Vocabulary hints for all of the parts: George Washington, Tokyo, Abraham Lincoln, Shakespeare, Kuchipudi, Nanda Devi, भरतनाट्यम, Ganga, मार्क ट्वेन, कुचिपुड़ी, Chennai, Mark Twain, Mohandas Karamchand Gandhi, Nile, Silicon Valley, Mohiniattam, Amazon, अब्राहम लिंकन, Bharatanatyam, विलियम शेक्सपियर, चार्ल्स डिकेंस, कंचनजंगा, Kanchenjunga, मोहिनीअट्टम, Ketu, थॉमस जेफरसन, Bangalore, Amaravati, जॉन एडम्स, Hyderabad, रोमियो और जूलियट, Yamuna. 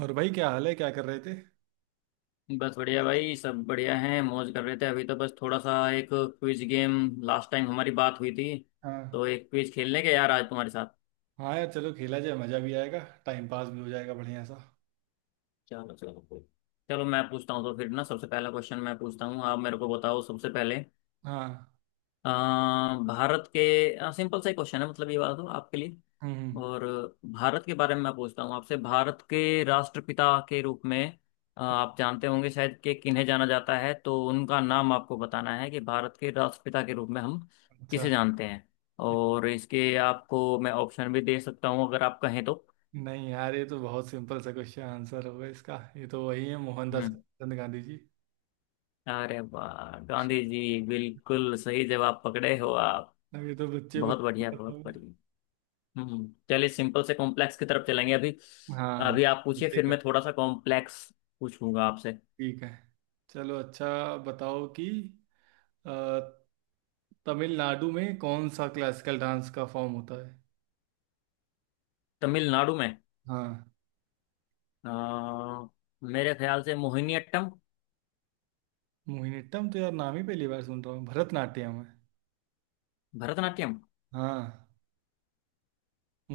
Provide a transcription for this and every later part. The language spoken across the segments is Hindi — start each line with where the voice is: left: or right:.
right: और भाई, क्या हाल है? क्या कर रहे थे?
left: बस बढ़िया भाई। सब बढ़िया हैं, मौज कर रहे थे। अभी तो बस थोड़ा सा एक क्विज गेम, लास्ट टाइम हमारी बात हुई थी,
right: हाँ।
left: तो एक क्विज खेलने के यार आज तुम्हारे साथ।
right: हाँ यार, चलो खेला जाए। मज़ा भी आएगा। टाइम पास भी हो जाएगा बढ़िया सा।
left: चलो चलो चलो, मैं पूछता हूँ तो फिर ना। सबसे पहला क्वेश्चन मैं पूछता हूँ, आप मेरे को बताओ सबसे पहले।
right: हाँ।
left: अ, भारत के, सिंपल सा ही क्वेश्चन है मतलब ये वाला तो आपके लिए।
right: हम्म।
left: और भारत के बारे में मैं पूछता हूँ आपसे। भारत के राष्ट्रपिता के रूप में आप जानते होंगे शायद कि किन्हें जाना जाता है, तो उनका नाम आपको बताना है कि भारत के राष्ट्रपिता के रूप में हम
right: अच्छा।
left: किसे जानते हैं। और इसके आपको मैं ऑप्शन भी दे सकता हूँ अगर आप कहें तो।
right: नहीं यार, ये तो बहुत सिंपल सा क्वेश्चन आंसर होगा इसका। ये तो वही है, मोहनदास
left: हम्म।
right: करमचंद गांधी जी।
left: अरे वाह, गांधी जी! बिल्कुल सही जवाब पकड़े हो आप।
right: अब ये तो बच्चे
left: बहुत
right: बच्चे
left: बढ़िया,
right: के पता
left: बहुत
right: होगा।
left: बढ़िया। हम्म, चलिए सिंपल से कॉम्प्लेक्स की तरफ चलेंगे अभी।
right: हाँ।
left: अभी आप पूछिए, फिर
right: ठीक है।
left: मैं थोड़ा सा कॉम्प्लेक्स पूछूंगा आपसे।
right: ठीक है। चलो, अच्छा बताओ कि अ, तमिलनाडु में कौन सा क्लासिकल डांस का फॉर्म होता है?
left: तमिलनाडु में
right: हाँ।
left: अ, मेरे ख्याल से मोहिनीअट्टम।
right: मोहिनीअट्टम तो यार नाम ही पहली बार सुन रहा हूँ। भरतनाट्यम है।
left: भरतनाट्यम?
right: हाँ।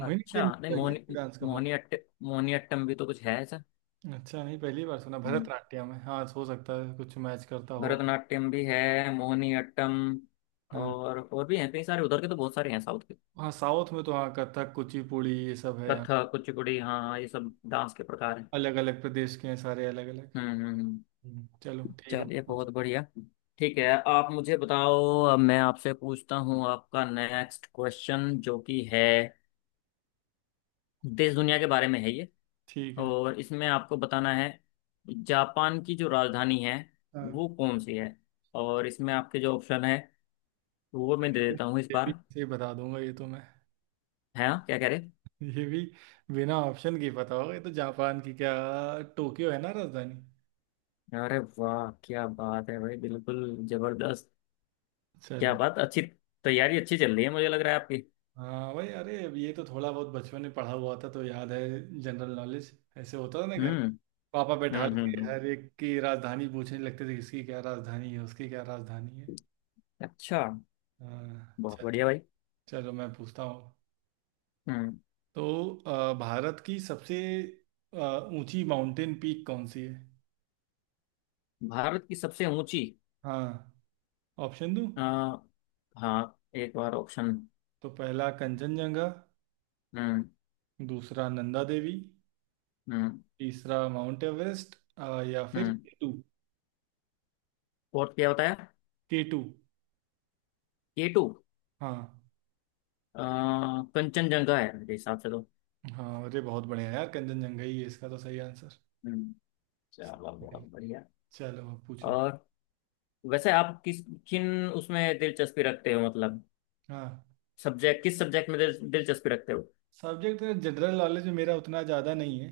left: अच्छा,
right: होता
left: नहीं,
right: है क्या डांस का फॉर्म?
left: मोहिनीअट्ट मोहिनीअट्टम भी तो कुछ है ऐसा।
right: अच्छा, नहीं पहली बार सुना।
left: हम्म,
right: भरतनाट्यम है। हाँ, हो सकता है कुछ मैच करता हो।
left: भरतनाट्यम भी है, मोहिनीअट्टम
right: हाँ।
left: और भी हैं कई सारे, उधर के तो बहुत सारे हैं साउथ के।
right: हाँ, साउथ में तो, हाँ, कथक कुचिपुड़ी ये सब है यहाँ।
left: कथक कुचिपुड़ी, हाँ हाँ, ये सब डांस के प्रकार हैं।
right: अलग अलग प्रदेश के हैं सारे, अलग अलग।
left: हम्म हम्म हम्म।
right: चलो ठीक है,
left: चलिए,
right: पूछ।
left: बहुत बढ़िया। ठीक है, आप मुझे बताओ। अब मैं आपसे पूछता हूँ आपका नेक्स्ट क्वेश्चन, जो कि है देश दुनिया के बारे में है ये।
right: ठीक है।
left: और इसमें आपको बताना है, जापान की जो राजधानी है
right: हाँ,
left: वो कौन सी है। और इसमें आपके जो ऑप्शन है वो मैं दे
right: अरे,
left: देता हूँ इस
right: ये भी
left: बार।
right: से बता दूंगा ये तो मैं।
left: है ना, क्या कह रहे।
right: ये भी बिना ऑप्शन के पता होगा ये तो। जापान की क्या, टोक्यो है ना राजधानी?
left: अरे वाह, क्या बात है भाई, बिल्कुल जबरदस्त! क्या
right: चलो।
left: बात, अच्छी तैयारी अच्छी चल रही है मुझे लग रहा है आपकी।
right: हाँ भाई, अरे अब ये तो थोड़ा बहुत बचपन में पढ़ा हुआ था तो याद है। जनरल नॉलेज ऐसे होता था ना घर।
left: हम्म
right: पापा बैठा
left: हम्म हम्म
right: के
left: हम्म।
right: हर एक की राजधानी पूछने लगते थे, किसकी क्या राजधानी है, उसकी क्या राजधानी है।
left: अच्छा,
right: अ,
left: बहुत
right: चलो।
left: बढ़िया भाई।
right: चलो, मैं पूछता हूँ।
left: हम्म।
right: तो भारत की सबसे अ, ऊंची माउंटेन पीक कौन सी है?
left: भारत की सबसे ऊंची,
right: हाँ, ऑप्शन दूँ?
left: अ, हाँ एक बार ऑप्शन।
right: तो पहला कंचनजंगा,
left: हम्म
right: दूसरा नंदा देवी,
left: हम्म
right: तीसरा माउंट एवरेस्ट, या फिर
left: हम्म।
right: केटू।
left: और क्या बताया?
right: केटू।
left: K two.
right: हाँ।
left: कंचनजंगा है मेरे हिसाब से तो।
right: हाँ, अरे बहुत बढ़िया यार, कंचनजंगा ही है इसका तो सही आंसर।
left: हम्म, चलो बहुत बढ़िया।
right: चलो, अब पूछो।
left: और वैसे आप किस किन उसमें दिलचस्पी रखते हो मतलब,
right: हाँ,
left: सब्जेक्ट? किस सब्जेक्ट में दिलचस्पी रखते हो?
right: सब्जेक्ट तो जनरल नॉलेज में मेरा उतना ज़्यादा नहीं है,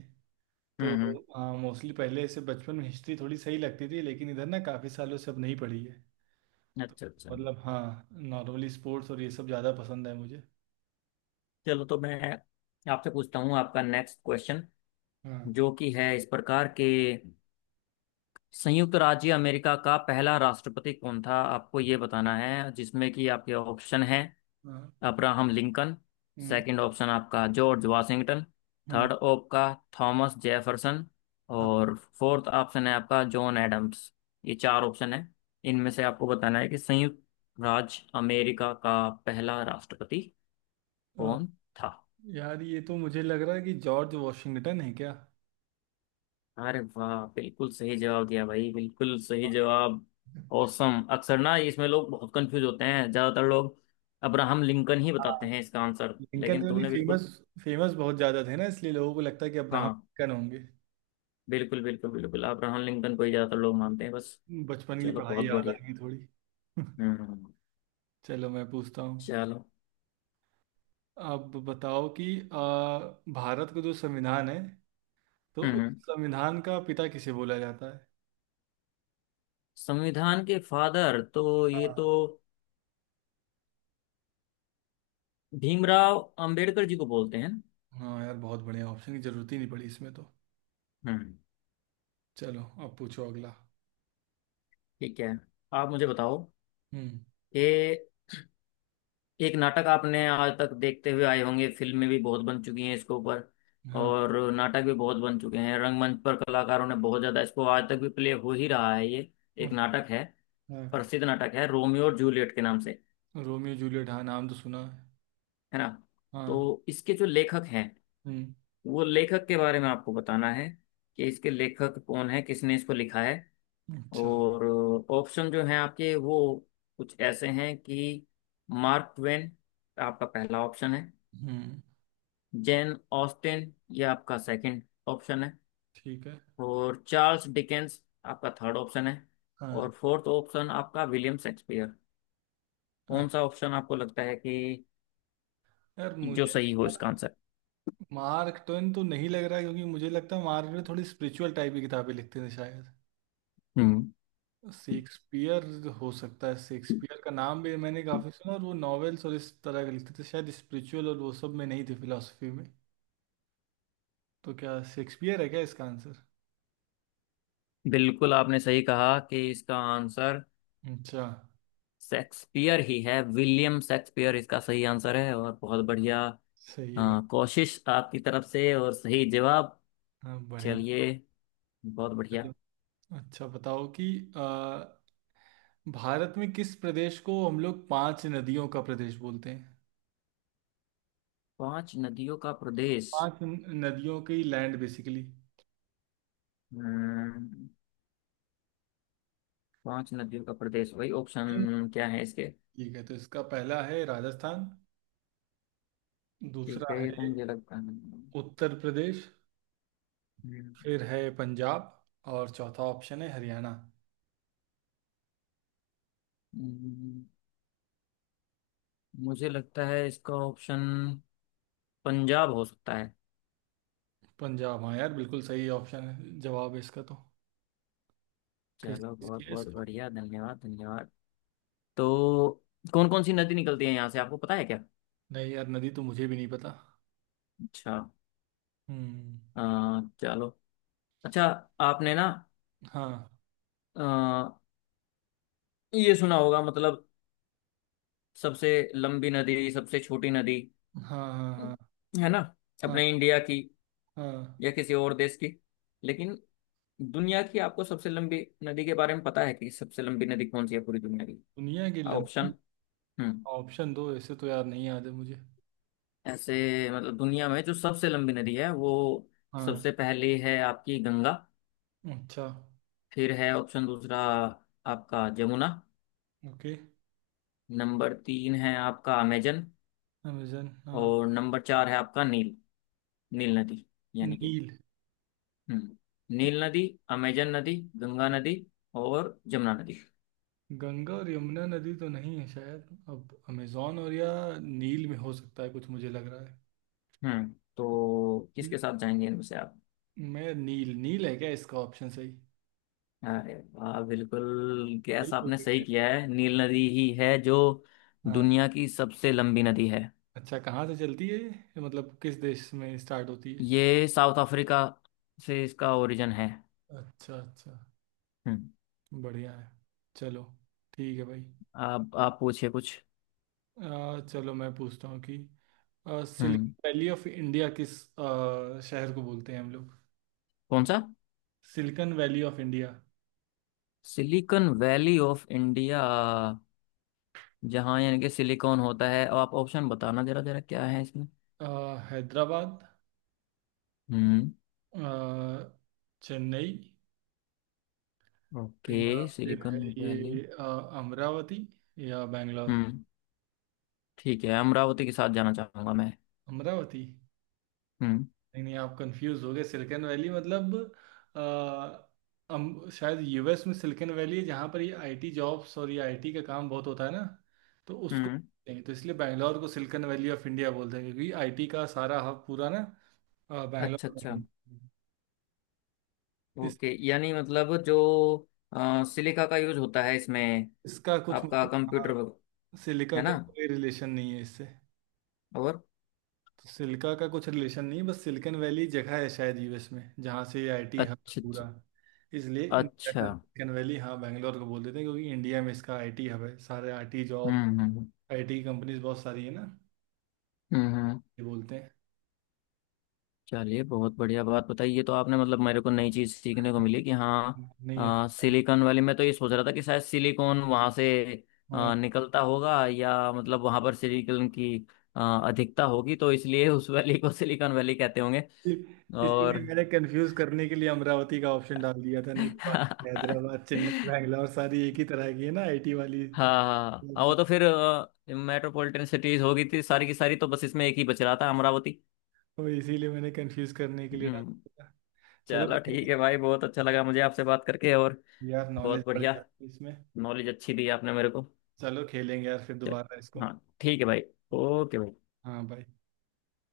right: तो
left: हम्म।
right: हाँ, मोस्टली पहले ऐसे बचपन में हिस्ट्री थोड़ी सही लगती थी, लेकिन इधर ना काफ़ी सालों से अब नहीं पढ़ी है। तो
left: अच्छा अच्छा।
right: मतलब हाँ, नॉर्मली स्पोर्ट्स और ये सब ज़्यादा पसंद है मुझे।
left: चलो तो मैं आपसे पूछता हूँ आपका नेक्स्ट क्वेश्चन,
right: हाँ।
left: जो कि है इस प्रकार के: संयुक्त राज्य अमेरिका का पहला राष्ट्रपति कौन था, आपको ये बताना है, जिसमें कि आपके ऑप्शन है—
right: हाँ।
left: अब्राहम लिंकन,
right: हम्म।
left: सेकंड ऑप्शन आपका जॉर्ज वाशिंगटन,
right: हम्म।
left: थर्ड आपका थॉमस जेफरसन,
right: हाँ।
left: और फोर्थ ऑप्शन है आपका जॉन एडम्स। ये चार ऑप्शन है, इनमें से आपको बताना है कि संयुक्त राज्य अमेरिका का पहला राष्ट्रपति
right: अ,
left: कौन था।
right: यार ये तो मुझे लग रहा है कि जॉर्ज वॉशिंगटन है क्या?
left: अरे वाह, बिल्कुल सही जवाब दिया भाई, बिल्कुल सही जवाब! औसम। अक्सर ना इसमें लोग बहुत कंफ्यूज होते हैं, ज्यादातर लोग अब्राहम लिंकन ही बताते
right: हाँ,
left: हैं इसका आंसर,
right: लिंकन
left: लेकिन
right: वाली
left: तुमने बिल्कुल।
right: फेमस, फेमस बहुत ज़्यादा थे ना, इसलिए लोगों को लगता है कि अब्राहम
left: हाँ,
right: लिंकन होंगे।
left: बिल्कुल बिल्कुल बिल्कुल अब्राहम लिंकन को ही ज्यादातर लोग मानते हैं बस।
right: बचपन की
left: चलो
right: पढ़ाई
left: बहुत
right: याद आ
left: बढ़िया।
right: गई थोड़ी।
left: हम्म।
right: चलो, मैं पूछता हूँ।
left: चलो।
right: अब बताओ कि आ, भारत का जो संविधान है, तो उस
left: हम्म।
right: संविधान का पिता किसे बोला जाता है?
left: संविधान के फादर तो ये तो
right: हाँ।
left: भीमराव अंबेडकर जी को बोलते हैं ना?
right: हाँ यार, बहुत बढ़िया, ऑप्शन की जरूरत ही नहीं पड़ी इसमें तो।
left: हम्म।
right: चलो, अब पूछो अगला।
left: ठीक है, आप मुझे बताओ
right: हम्म।
left: कि एक नाटक आपने आज तक देखते हुए आए होंगे, फिल्में भी बहुत बन चुकी हैं इसके ऊपर,
right: हाँ।
left: और नाटक भी बहुत बन चुके हैं, रंगमंच पर कलाकारों ने बहुत ज्यादा इसको, आज तक भी प्ले हो ही रहा है ये। एक नाटक है,
right: हाँ।
left: प्रसिद्ध नाटक है, रोमियो और जूलियट के नाम से।
right: रोमियो जूलियट, हाँ नाम तो सुना है।
left: है ना। तो
right: हाँ।
left: इसके जो लेखक हैं,
right: हम्म।
left: वो लेखक के बारे में आपको बताना है कि इसके लेखक कौन है, किसने इसको लिखा है।
right: अच्छा।
left: और ऑप्शन जो हैं आपके वो कुछ ऐसे हैं कि— मार्क ट्वेन आपका पहला ऑप्शन है,
right: हम्म।
left: जेन ऑस्टिन ये आपका सेकंड ऑप्शन है,
right: ठीक है।
left: और चार्ल्स डिकेंस आपका थर्ड ऑप्शन है,
right: हाँ।
left: और फोर्थ ऑप्शन आपका विलियम शेक्सपियर।
right: अ-
left: कौन सा ऑप्शन आपको लगता है कि
right: यार
left: जो
right: मुझे
left: सही हो इसका आंसर?
right: मार्क ट्वेन तो नहीं लग रहा है, क्योंकि मुझे लगता है मार्क ट्वेन थोड़ी स्पिरिचुअल टाइप की किताबें लिखते थे शायद।
left: हम्म।
right: शेक्सपियर, हो सकता है शेक्सपियर का नाम भी मैंने काफ़ी सुना, और वो नॉवेल्स और इस तरह के लिखते थे शायद, स्पिरिचुअल और वो सब में नहीं थे, फिलोसफी में। तो क्या शेक्सपियर है क्या इसका आंसर?
left: बिल्कुल, आपने सही कहा कि इसका आंसर
right: अच्छा।
left: शेक्सपियर ही है, विलियम शेक्सपियर इसका सही आंसर है। और बहुत बढ़िया
right: सही है।
left: कोशिश आपकी तरफ से और सही जवाब।
right: हाँ, बढ़िया।
left: चलिए, बहुत बढ़िया।
right: चलो, अच्छा बताओ कि अ, भारत में किस प्रदेश को हम लोग पांच नदियों का प्रदेश बोलते हैं?
left: पांच नदियों का प्रदेश।
right: पांच नदियों की लैंड, बेसिकली।
left: हम्म, पांच नदियों का प्रदेश भाई, ऑप्शन क्या है इसके?
right: ठीक है, तो इसका पहला है राजस्थान,
left: ठीक
right: दूसरा
left: है,
right: है
left: ये तो मुझे लगता है।
right: उत्तर प्रदेश,
left: हम्म,
right: फिर है पंजाब, और चौथा ऑप्शन है हरियाणा।
left: हम्म, मुझे लगता है इसका ऑप्शन पंजाब हो सकता है।
right: पंजाब, हाँ यार, बिल्कुल सही ऑप्शन है, जवाब है इसका तो। किस
left: चलो,
right: चीज़ की
left: बहुत
right: है
left: बहुत
right: इसको?
left: बढ़िया। धन्यवाद धन्यवाद। तो कौन कौन सी नदी निकलती है यहाँ से, आपको पता है क्या?
right: नहीं यार, नदी तो मुझे भी नहीं पता।
left: अच्छा।
right: हम्म।
left: चलो अच्छा, आपने ना
right: हाँ।
left: अ, ये सुना होगा, मतलब, सबसे लंबी नदी, सबसे छोटी नदी,
right: हाँ। हाँ। हाँ।
left: है ना,
right: हाँ।
left: अपने इंडिया की
right: हाँ।
left: या किसी और देश की। लेकिन दुनिया की, आपको सबसे लंबी नदी के बारे में पता है कि सबसे लंबी नदी कौन सी है पूरी दुनिया की?
right: दुनिया की
left: ऑप्शन।
right: लंबी?
left: हम्म।
right: ऑप्शन दो, ऐसे तो यार नहीं याद है मुझे।
left: ऐसे मतलब, दुनिया में जो सबसे लंबी नदी है वो।
right: हाँ।
left: सबसे पहली है आपकी गंगा।
right: अच्छा।
left: फिर है ऑप्शन दूसरा आपका जमुना।
right: ओके।
left: नंबर तीन है आपका अमेजन।
right: अमेजन, हाँ।
left: और नंबर चार है आपका नील, नील नदी। यानी कि,
right: नील।
left: हम्म, नील नदी, अमेजन नदी, गंगा नदी, और जमुना नदी।
right: गंगा और यमुना नदी तो नहीं है शायद, अब अमेजोन और या नील में हो सकता है कुछ मुझे लग रहा
left: हम्म। तो
right: है।
left: किसके साथ जाएंगे इनमें से आप?
right: मैं नील, नील है क्या इसका ऑप्शन सही?
left: अरे वाह, बिल्कुल
right: सही
left: गैस
right: हो
left: आपने सही
right: गया।
left: किया है। नील नदी ही है जो
right: हाँ।
left: दुनिया की सबसे लंबी नदी है।
right: अच्छा, कहाँ से चलती है ये, मतलब किस देश में स्टार्ट होती है?
left: ये साउथ अफ्रीका से इसका ओरिजिन है।
right: अच्छा, अच्छा।
left: हम्म।
right: बढ़िया है। चलो। ठीक है भाई।
left: आप पूछिए कुछ।
right: चलो, मैं पूछता हूँ कि सिलिकन
left: हम्म,
right: वैली ऑफ इंडिया किस शहर को बोलते हैं हम लोग?
left: कौन सा?
right: Silicon valley of India:
left: silicon valley of India, जहाँ यानी कि सिलिकॉन होता है। अब आप ऑप्शन बताना जरा जरा क्या है इसमें।
right: अ, हैदराबाद,
left: हम्म।
right: अ, चेन्नई,
left: ओके,
right: या फिर है
left: सिलिकॉन वैली।
right: ये अमरावती, या बैंगलोर।
left: हम्म, ठीक है, अमरावती के साथ जाना चाहूंगा मैं।
right: अमरावती?
left: हम्म
right: नहीं नहीं, आप कंफ्यूज हो गए। सिलिकॉन वैली मतलब आ, शायद यूएस में सिलिकॉन वैली है, जहाँ पर ये आईटी जॉब्स और ये आईटी का काम बहुत होता है ना, तो उसको
left: हम्म।
right: बोलते हैं। तो इसलिए बैंगलोर को सिलिकॉन वैली ऑफ इंडिया बोलते हैं, क्योंकि आईटी का सारा हब पूरा ना बैंगलोर
left: अच्छा
right: में
left: अच्छा,
right: है। इस,
left: ओके। यानी मतलब जो सिलिका का यूज होता है इसमें,
right: इसका कुछ
left: आपका
right: मतलब,
left: कंप्यूटर
right: हाँ, सिलिका
left: है
right: का
left: ना।
right: कोई रिलेशन नहीं है इससे।
left: और
right: तो सिल्का का कुछ रिलेशन नहीं, बस सिलिकन वैली जगह है शायद यूएस में, जहाँ से ये आईटी हब है
left: अच्छा
right: पूरा।
left: अच्छा
right: इसलिए इंडिया
left: अच्छा।
right: का सिलिकन वैली, हाँ, बैंगलोर को बोल देते हैं, क्योंकि इंडिया में इसका आईटी हब है, सारे आईटी जॉब,
left: हम्म हम्म
right: आईटी कंपनीज बहुत सारी है ना,
left: हम्म।
right: ये बोलते हैं।
left: चलिए, बहुत बढ़िया बात बताई ये तो आपने, मतलब मेरे को नई चीज़ सीखने को मिली कि हाँ।
right: नहीं, अच्छा है।
left: सिलिकॉन वाली, मैं तो ये सोच रहा था कि शायद सिलिकॉन वहाँ से
right: हाँ,
left: निकलता होगा, या मतलब वहाँ पर सिलिकॉन की अधिकता होगी तो इसलिए उस वैली को सिलिकॉन वैली कहते होंगे।
right: इसीलिए
left: और
right: मैंने कंफ्यूज करने के लिए अमरावती का ऑप्शन डाल दिया था, नहीं तो बाकी हैदराबाद, चेन्नई, बैंगलोर सारी एक ही तरह की है ना, आईटी वाली।
left: हाँ हाँ हाँ, हाँ,
right: तो
left: वो तो फिर मेट्रोपॉलिटन सिटीज हो गई थी सारी की सारी, तो बस इसमें एक ही बच रहा था अमरावती।
right: इसीलिए मैंने कंफ्यूज करने के लिए डाल
left: हम्म।
right: दिया था। चलो,
left: चलो
right: बढ़िया
left: ठीक है भाई, बहुत अच्छा लगा मुझे आपसे बात करके। और
right: है। यार नॉलेज
left: बहुत
right: बढ़
left: बढ़िया,
right: जाती है इसमें।
left: नॉलेज अच्छी दी आपने मेरे को।
right: चलो, खेलेंगे यार फिर
left: चलिए।
right: दोबारा इसको।
left: हाँ। ठीक है भाई। ओके।
right: हाँ, बाय।